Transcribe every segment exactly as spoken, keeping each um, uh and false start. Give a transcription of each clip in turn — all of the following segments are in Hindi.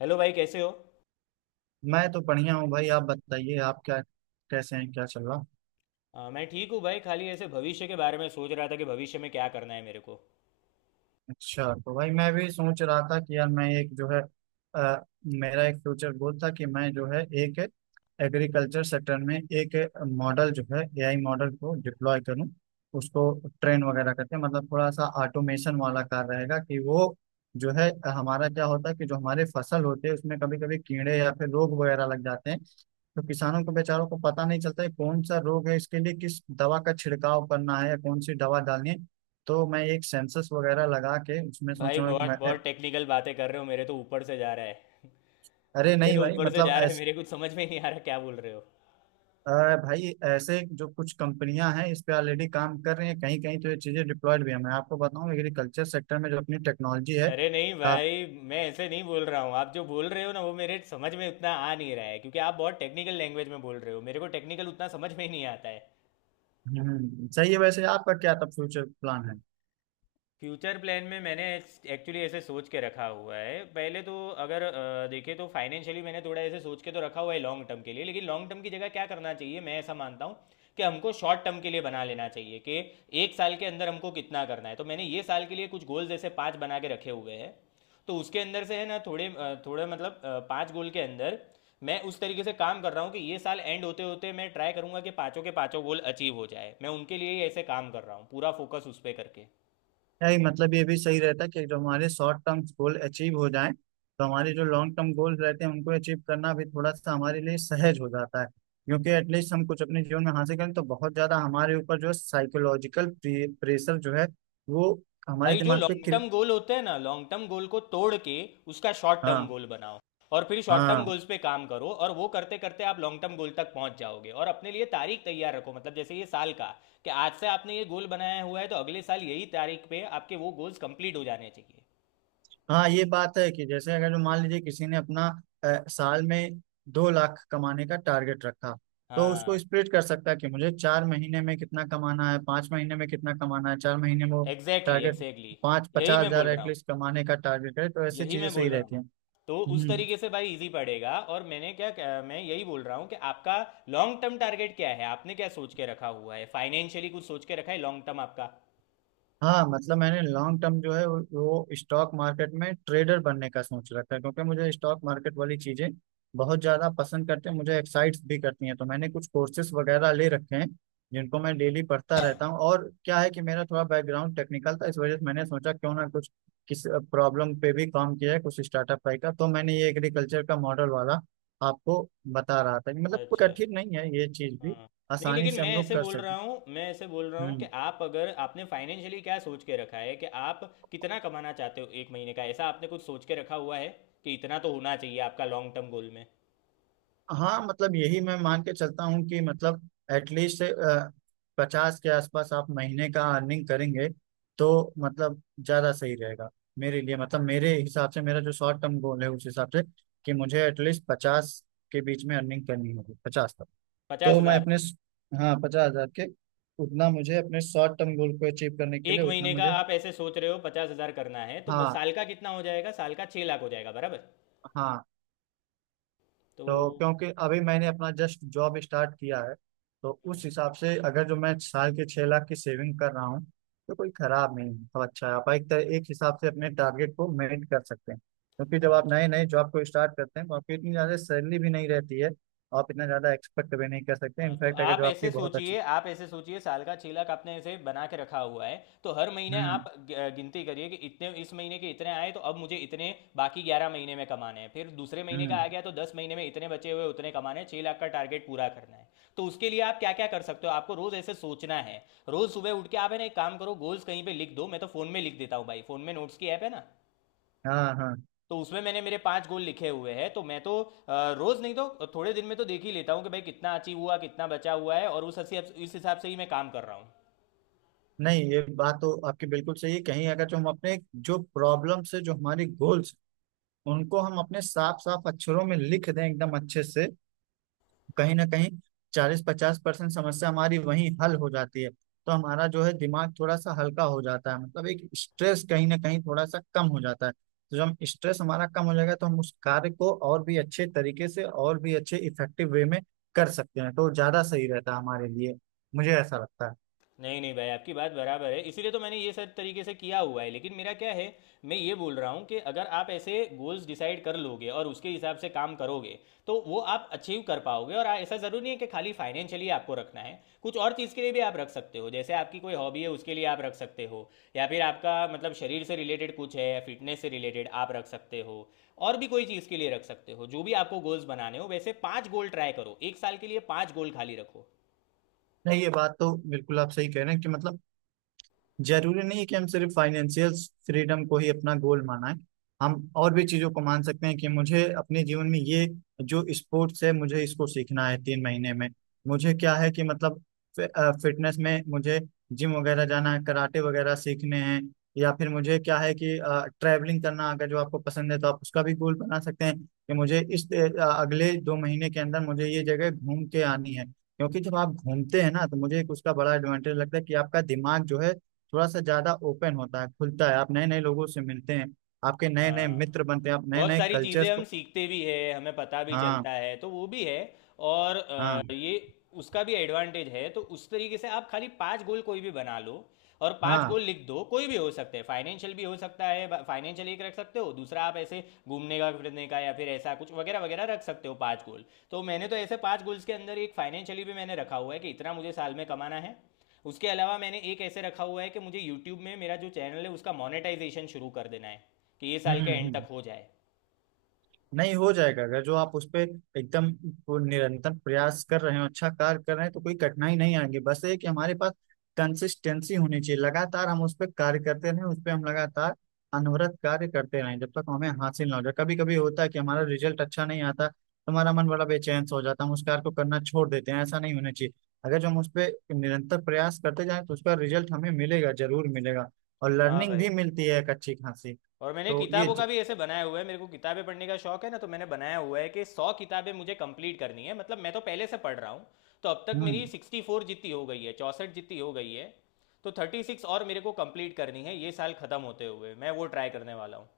हेलो भाई, कैसे हो? मैं तो बढ़िया हूँ भाई, आप बताइए आप क्या कैसे हैं, क्या चल रहा। अ, मैं ठीक हूँ भाई। खाली ऐसे भविष्य के बारे में सोच रहा था कि भविष्य में क्या करना है मेरे को। अच्छा, तो भाई मैं भी सोच रहा था कि यार मैं एक जो है, अ, मेरा एक फ्यूचर गोल था कि मैं जो है एक एग्रीकल्चर सेक्टर में एक मॉडल जो है, एआई मॉडल को डिप्लॉय करूं उसको, ट्रेन वगैरह करके। मतलब थोड़ा सा ऑटोमेशन वाला कार्य रहेगा कि वो जो है, हमारा क्या होता है कि जो हमारे फसल होते हैं उसमें कभी कभी कीड़े या फिर रोग वगैरह लग जाते हैं। तो किसानों को बेचारों को पता नहीं चलता है कौन सा रोग है, इसके लिए किस दवा का छिड़काव करना है या कौन सी दवा डालनी है। तो मैं एक सेंसस वगैरह लगा के उसमें सोच भाई, रहा हूँ कि बहुत मैं- बहुत टेक्निकल बातें कर रहे हो, मेरे तो ऊपर से जा रहा है। अरे मेरे नहीं तो भाई, ऊपर से मतलब जा रहा है, ऐस, मेरे कुछ समझ में नहीं आ रहा क्या बोल रहे हो। अ, भाई ऐसे जो कुछ कंपनियां हैं इस पे ऑलरेडी काम कर रही हैं, कहीं कहीं तो ये चीजें डिप्लॉयड भी है। मैं आपको बताऊं, एग्रीकल्चर सेक्टर में जो अपनी टेक्नोलॉजी है अरे नहीं का। भाई, मैं ऐसे नहीं बोल रहा हूँ। आप जो बोल रहे हो ना, वो मेरे समझ में उतना आ नहीं रहा है, क्योंकि आप बहुत टेक्निकल लैंग्वेज में बोल रहे हो। मेरे को टेक्निकल उतना समझ में ही नहीं आता है। हम्म, सही है। वैसे आपका क्या तब फ्यूचर प्लान है। फ्यूचर प्लान में मैंने एक्चुअली ऐसे सोच के रखा हुआ है। पहले तो, अगर अ, देखें, तो फाइनेंशियली मैंने थोड़ा ऐसे सोच के तो रखा हुआ है लॉन्ग टर्म के लिए, लेकिन लॉन्ग टर्म की जगह क्या करना चाहिए, मैं ऐसा मानता हूँ कि हमको शॉर्ट टर्म के लिए बना लेना चाहिए, कि एक साल के अंदर हमको कितना करना है। तो मैंने ये साल के लिए कुछ गोल जैसे पाँच बना के रखे हुए हैं। तो उसके अंदर से, है ना, थोड़े अ, थोड़े मतलब अ, पाँच गोल के अंदर मैं उस तरीके से काम कर रहा हूँ कि ये साल एंड होते होते मैं ट्राई करूँगा कि पाँचों के पाँचों गोल अचीव हो जाए। मैं उनके लिए ही ऐसे काम कर रहा हूँ, पूरा फोकस उस पर करके। नहीं, मतलब ये भी सही रहता कि जो हमारे शॉर्ट टर्म गोल अचीव हो जाएं तो हमारे जो लॉन्ग टर्म गोल्स रहते हैं उनको अचीव करना भी थोड़ा सा हमारे लिए सहज हो जाता है। क्योंकि एटलीस्ट हम कुछ अपने जीवन में हासिल करें तो बहुत ज्यादा हमारे ऊपर जो साइकोलॉजिकल प्रेशर जो है वो हमारे भाई, जो दिमाग पे। लॉन्ग क्रि- टर्म गोल होते हैं ना, लॉन्ग टर्म गोल को तोड़ के उसका शॉर्ट टर्म हाँ गोल बनाओ, और फिर शॉर्ट टर्म हाँ। गोल्स पे काम करो, और वो करते करते आप लॉन्ग टर्म गोल तक पहुंच जाओगे। और अपने लिए तारीख तैयार रखो, मतलब जैसे ये साल का, कि आज से आपने ये गोल बनाया हुआ है तो अगले साल यही तारीख पे आपके वो गोल्स कंप्लीट हो जाने चाहिए। हाँ, ये बात है कि जैसे अगर जो मान लीजिए किसी ने अपना अ, साल में दो लाख कमाने का टारगेट रखा, तो हाँ, उसको स्प्लिट कर सकता है कि मुझे चार महीने में कितना कमाना है, पाँच महीने में कितना कमाना है, चार महीने में वो एग्जैक्टली टारगेट एग्जैक्टली। पाँच यही पचास मैं बोल हजार रहा हूँ। एटलीस्ट कमाने का टारगेट है। तो ऐसी यही चीजें मैं बोल सही रहा रहती हूँ। हैं। तो उस हम्म। तरीके से भाई इजी पड़ेगा। और मैंने क्या क्या- मैं यही बोल रहा हूँ कि आपका लॉन्ग टर्म टारगेट क्या है? आपने क्या सोच के रखा हुआ है? फाइनेंशियली कुछ सोच के रखा है लॉन्ग टर्म आपका? हाँ, मतलब मैंने लॉन्ग टर्म जो है वो वो स्टॉक मार्केट में ट्रेडर बनने का सोच रखा है, क्योंकि मुझे स्टॉक मार्केट वाली चीजें बहुत ज्यादा पसंद करते हैं, मुझे एक्साइट भी करती हैं। तो मैंने कुछ कोर्सेज वगैरह ले रखे हैं जिनको मैं हम्म, डेली पढ़ता रहता हूँ। और क्या है कि मेरा थोड़ा बैकग्राउंड टेक्निकल था, इस वजह से मैंने सोचा क्यों ना कुछ किस प्रॉब्लम पे भी काम किया है, कुछ स्टार्टअप टाइप का। तो मैंने ये एग्रीकल्चर का मॉडल वाला आपको बता रहा था कि मतलब कोई अच्छा, कठिन नहीं है ये चीज भी, हाँ। नहीं, आसानी लेकिन से मैं हम लोग ऐसे कर बोल सकते रहा हैं। हूँ, मैं ऐसे बोल रहा हूँ कि हम्म। आप, अगर आपने फाइनेंशियली क्या सोच के रखा है, कि आप कितना कमाना चाहते हो एक महीने का, ऐसा आपने कुछ सोच के रखा हुआ है कि इतना तो होना चाहिए आपका लॉन्ग टर्म गोल में? हाँ, मतलब यही मैं मान के चलता हूँ कि मतलब एटलीस्ट पचास के आसपास आप महीने का अर्निंग करेंगे, तो मतलब ज़्यादा सही रहेगा मेरे लिए। मतलब मेरे हिसाब से मेरा जो शॉर्ट टर्म गोल है उस हिसाब से कि मुझे एटलीस्ट पचास के बीच में अर्निंग करनी होगी, पचास तक। तो पचास मैं हजार अपने, हाँ, पचास हजार के, उतना मुझे अपने शॉर्ट टर्म गोल को अचीव करने के लिए एक उतना महीने का मुझे। आप ऐसे सोच रहे हो पचास हजार करना है, तो म- हाँ साल का कितना हो जाएगा? साल का छः लाख हो जाएगा बराबर। हाँ। तो तो क्योंकि अभी मैंने अपना जस्ट जॉब स्टार्ट किया है, तो हम्म, उस हिसाब से अगर जो मैं साल के छह लाख की सेविंग कर रहा हूँ तो कोई खराब नहीं है। तो अच्छा है, आप एक तरह एक हिसाब से अपने टारगेट को मेट कर सकते हैं, क्योंकि जब आप अच्छा, नए नए जॉब को स्टार्ट करते हैं तो आपकी इतनी ज़्यादा सैलरी भी नहीं रहती है। आप इतना ज़्यादा एक्सपेक्ट भी नहीं कर सकते। हाँ, तो इनफैक्ट अगर आप जो आपकी ऐसे बहुत अच्छी। सोचिए, आप ऐसे सोचिए, साल का छह लाख आपने ऐसे बना के रखा हुआ है, तो हर महीने आप हम्म ग- गिनती करिए कि इतने इस महीने के इतने आए, तो अब मुझे इतने बाकी ग्यारह महीने में कमाने हैं। फिर दूसरे महीने का हम्म। आ गया तो दस महीने में इतने बचे हुए उतने कमाने हैं, छह लाख का टारगेट पूरा करना है। तो उसके लिए आप क्या क्या कर सकते हो, आपको रोज ऐसे सोचना है। रोज सुबह उठ के आप, है ना, एक काम करो, गोल्स कहीं पे लिख दो। मैं तो फोन में लिख देता हूँ भाई, फोन में नोट्स की ऐप है ना, हाँ हाँ। तो उसमें मैंने मेरे पांच गोल लिखे हुए हैं। तो मैं तो अ, रोज नहीं तो थोड़े दिन में तो देख ही लेता हूँ कि भाई कितना अचीव हुआ, कितना बचा हुआ है, और उस हसी- इस हिसाब से ही मैं काम कर रहा हूँ। नहीं, ये बात तो आपकी बिल्कुल सही है, कहीं अगर जो हम अपने जो प्रॉब्लम से जो हमारी गोल उनको हम अपने साफ साफ अक्षरों में लिख दें एकदम अच्छे से, कहीं ना कहीं चालीस पचास परसेंट समस्या हमारी वहीं हल हो जाती है। तो हमारा जो है दिमाग थोड़ा सा हल्का हो जाता है, मतलब एक स्ट्रेस कहीं ना कहीं थोड़ा सा कम हो जाता है। तो जब स्ट्रेस हमारा कम हो जाएगा तो हम उस कार्य को और भी अच्छे तरीके से और भी अच्छे इफेक्टिव वे में कर सकते हैं। तो ज्यादा सही रहता है हमारे लिए, मुझे ऐसा लगता है। नहीं नहीं भाई, आपकी बात बराबर है, इसीलिए तो मैंने ये सब तरीके से किया हुआ है, लेकिन मेरा क्या है, मैं ये बोल रहा हूँ कि अगर आप ऐसे गोल्स डिसाइड कर लोगे और उसके हिसाब से काम करोगे तो वो आप अचीव कर पाओगे। और ऐसा ज़रूरी नहीं है कि खाली फाइनेंशियली आपको रखना है, कुछ और चीज़ के लिए भी आप रख सकते हो। जैसे आपकी कोई हॉबी है उसके लिए आप रख सकते हो, या फिर आपका मतलब शरीर से रिलेटेड कुछ है, फिटनेस से रिलेटेड आप रख सकते हो, और भी कोई चीज़ के लिए रख सकते हो। जो भी आपको गोल्स बनाने हो, वैसे पाँच गोल ट्राई करो, एक साल के लिए पाँच गोल खाली रखो। नहीं, ये बात तो बिल्कुल आप सही कह रहे हैं कि मतलब जरूरी नहीं है कि हम सिर्फ फाइनेंशियल फ्रीडम को ही अपना गोल माना है। हम और भी चीजों को मान सकते हैं कि मुझे अपने जीवन में ये जो स्पोर्ट्स है मुझे इसको सीखना है तीन महीने में। मुझे क्या है कि मतलब फिटनेस में मुझे जिम वगैरह जाना है, कराटे वगैरह सीखने हैं। या फिर मुझे क्या है कि ट्रैवलिंग करना अगर जो आपको पसंद है तो आप उसका भी गोल बना सकते हैं कि मुझे इस अ, अगले दो महीने के अंदर मुझे ये जगह घूम के आनी है। क्योंकि जब आप घूमते हैं ना तो मुझे एक उसका बड़ा एडवांटेज लगता है कि आपका दिमाग जो है थोड़ा सा ज्यादा ओपन होता है, खुलता है। आप नए नए लोगों से मिलते हैं, आपके नए नए हाँ, मित्र बनते हैं, आप नए बहुत नए सारी चीज़ें कल्चर्स हम को। सीखते भी है, हमें पता भी हाँ। चलता है, तो वो भी है। और अ, हाँ। ये उसका भी एडवांटेज है। तो उस तरीके से आप खाली पांच गोल कोई भी बना लो, और पांच हाँ गोल लिख दो। कोई भी हो सकते हैं, फाइनेंशियल भी हो सकता है, फाइनेंशियल एक रख सकते हो, दूसरा आप ऐसे घूमने का फिरने का या फिर ऐसा कुछ वगैरह वगैरह रख सकते हो, पांच गोल। तो मैंने तो ऐसे पांच गोल्स के अंदर एक फाइनेंशियली भी मैंने रखा हुआ है, कि इतना मुझे साल में कमाना है। उसके अलावा मैंने एक ऐसे रखा हुआ है कि मुझे यूट्यूब में मेरा जो चैनल है उसका मोनेटाइजेशन शुरू कर देना है, कि ये साल हम्म के एंड हम्म। तक हो जाए। नहीं हो जाएगा अगर जो आप उस पे एकदम वो निरंतर प्रयास कर रहे हो, अच्छा कार्य कर रहे हैं तो कोई कठिनाई नहीं आएगी। बस ये कि हमारे पास कंसिस्टेंसी होनी चाहिए, लगातार हम उस पर कार्य करते रहें, उस पर हम लगातार अनवरत कार्य करते रहें जब तक हमें हासिल ना हो जाए। कभी कभी होता है कि हमारा रिजल्ट अच्छा नहीं आता तो हमारा मन बड़ा बेचैन सा हो जाता है, हम उस कार्य को करना छोड़ देते हैं, ऐसा नहीं होना चाहिए। अगर जो हम उस पर निरंतर प्रयास करते जाएं तो उसका रिजल्ट हमें मिलेगा, जरूर मिलेगा। और हाँ लर्निंग भी भाई। मिलती है एक अच्छी खासी। और मैंने तो ये किताबों ज... का भी ऐसे बनाया हुआ है, मेरे को किताबें पढ़ने का शौक है ना, तो मैंने बनाया हुआ है कि सौ किताबें मुझे कंप्लीट करनी है। मतलब मैं तो पहले से पढ़ रहा हूँ, तो अब तक मेरी हम्म। सिक्सटी फोर जितनी हो गई है, चौंसठ जितनी हो गई है। तो थर्टी सिक्स और मेरे को कंप्लीट करनी है, ये साल खत्म होते हुए मैं वो ट्राई करने वाला हूँ।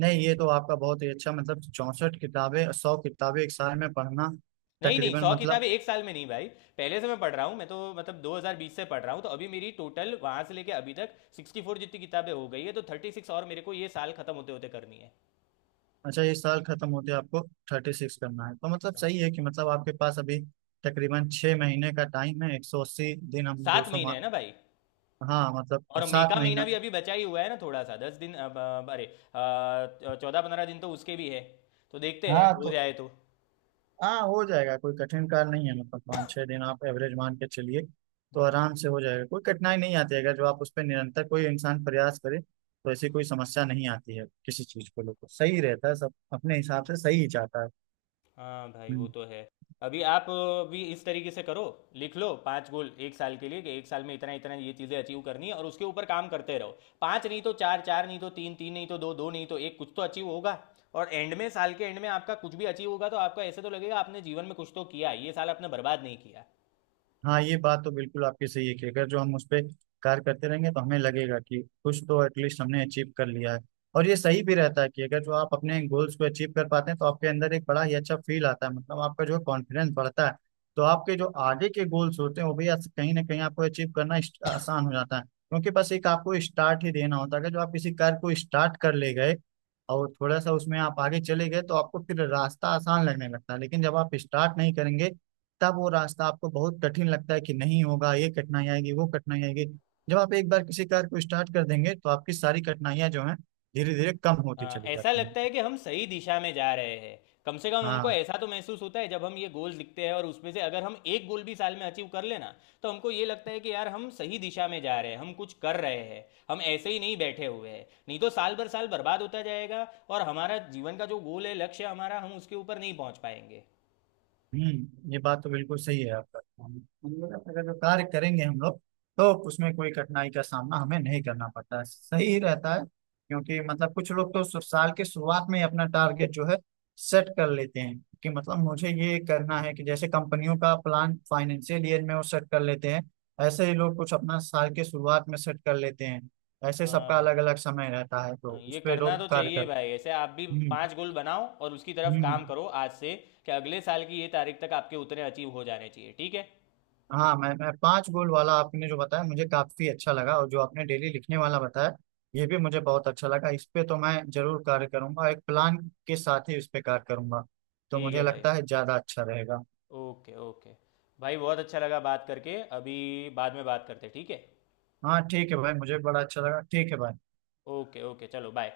नहीं, ये तो आपका बहुत ही अच्छा, मतलब चौसठ किताबें, सौ किताबें एक साल में पढ़ना नहीं नहीं, तकरीबन, सौ मतलब। किताबें एक साल में नहीं भाई, पहले से मैं पढ़ रहा हूँ, मैं तो मतलब दो हज़ार बीस से पढ़ रहा हूँ। तो अभी मेरी टोटल वहां से लेके अभी तक सिक्सटी फोर जितनी किताबें हो गई है, तो थर्टी सिक्स और मेरे को ये साल खत्म होते होते करनी है। अच्छा, ये साल खत्म होते आपको थर्टी सिक्स करना है? तो मतलब हाँ, सही है कि मतलब आपके पास अभी तकरीबन छः महीने का टाइम है, एक सौ अस्सी दिन, हम दो सात सौ महीने है ना भाई, हाँ मतलब और मई सात का महीना महीना भी अभी बचा ही हुआ है ना, थोड़ा सा दस दिन, अब, अब, अरे अ, चौदह पंद्रह दिन तो उसके भी है। तो देखते हैं हाँ। हो तो जाए तो। हाँ, हो जाएगा, कोई कठिन कार्य नहीं है, मतलब पाँच छः दिन आप एवरेज मान के चलिए, तो हम्म, आराम से हो जाएगा, कोई कठिनाई नहीं आती है। अगर जो आप उस पर निरंतर कोई इंसान प्रयास करे तो ऐसी कोई समस्या नहीं आती है किसी चीज को लेकर, सही रहता है सब अपने हिसाब हम्म। से सही ही जाता है। हाँ भाई, वो हम्म। तो है। अभी आप अ, भी इस तरीके से करो, लिख लो पांच गोल एक साल के लिए, कि एक साल में इतना इतना ये चीज़ें अचीव करनी है और उसके ऊपर काम करते रहो। पांच नहीं तो चार, चार नहीं तो तीन, तीन नहीं तो दो, दो नहीं तो एक, कुछ तो अचीव होगा। और एंड में, साल के एंड में आपका कुछ भी अचीव होगा तो आपका ऐसे तो लगेगा आपने जीवन में कुछ तो किया, ये साल आपने बर्बाद नहीं किया। हाँ, ये बात तो बिल्कुल आपकी सही है कि अगर जो हम उस पर कार्य करते रहेंगे तो हमें लगेगा कि कुछ तो एटलीस्ट हमने अचीव कर लिया है। और ये सही भी रहता है कि अगर जो आप अपने गोल्स को अचीव कर पाते हैं तो आपके अंदर एक बड़ा ही अच्छा फील आता है, मतलब आपका जो कॉन्फिडेंस बढ़ता है। तो आपके जो आगे के गोल्स होते हैं वो भी आस- कहीं ना कहीं आपको अचीव करना इस- आसान हो जाता है, क्योंकि बस एक आपको स्टार्ट ही देना होता है। अगर जो आप किसी कार्य को स्टार्ट कर ले गए और थोड़ा सा उसमें आप आगे चले गए तो आपको फिर रास्ता आसान लगने लगता है। लेकिन जब आप स्टार्ट नहीं करेंगे तब वो रास्ता आपको बहुत कठिन लगता है कि नहीं होगा, ये कठिनाई आएगी, वो कठिनाई आएगी। जब आप एक बार किसी कार्य को स्टार्ट कर देंगे तो आपकी सारी कठिनाइयां जो हैं धीरे धीरे कम होती हाँ, चली ऐसा जाती हैं। लगता है कि हम सही दिशा में जा रहे हैं। कम से कम हमको हाँ। ऐसा तो महसूस होता है जब हम ये गोल लिखते हैं, और उसमें से अगर हम एक गोल भी साल में अचीव कर लेना, तो हमको ये लगता है कि यार हम सही दिशा में जा रहे हैं, हम कुछ कर रहे हैं, हम ऐसे ही नहीं बैठे हुए हैं। नहीं तो साल भर साल बर्बाद होता जाएगा, और हमारा जीवन का जो गोल है, लक्ष्य हमारा, हम उसके ऊपर नहीं पहुंच पाएंगे। हम्म, ये बात तो बिल्कुल सही है आपका। हम हम लोग अगर जो कार्य करेंगे हम लोग, तो उसमें कोई कठिनाई का सामना हमें नहीं करना पड़ता है, सही रहता है। क्योंकि मतलब कुछ लोग तो सु- साल के शुरुआत में ही अपना टारगेट जो है सेट कर लेते हैं कि मतलब मुझे ये करना है, कि जैसे कंपनियों का प्लान फाइनेंशियल ईयर में वो सेट कर लेते हैं। ऐसे ही लोग कुछ अपना साल के शुरुआत में सेट कर लेते हैं। ऐसे हाँ सबका भाई। अलग अलग समय रहता है हाँ, तो उस ये पर करना लोग तो कार्य चाहिए कर। भाई। ऐसे आप भी हम्म पांच गोल बनाओ और उसकी तरफ हम्म। काम करो आज से, कि अगले साल की ये तारीख तक आपके उतने अचीव हो जाने चाहिए, ठीक है? हाँ, मैं मैं पांच गोल वाला आपने जो बताया मुझे काफी अच्छा लगा। और जो आपने डेली लिखने वाला बताया ये भी मुझे बहुत अच्छा लगा। इस पे तो मैं जरूर कार्य करूंगा, एक प्लान के साथ ही इस पे कार्य करूंगा, तो ठीक मुझे है भाई। लगता है ज्यादा अच्छा रहेगा। Okay okay. भाई बहुत अच्छा लगा बात करके। अभी बाद में बात करते हैं, ठीक है? हाँ ठीक है भाई, मुझे बड़ा अच्छा लगा। ठीक है भाई। ओके ओके, चलो बाय।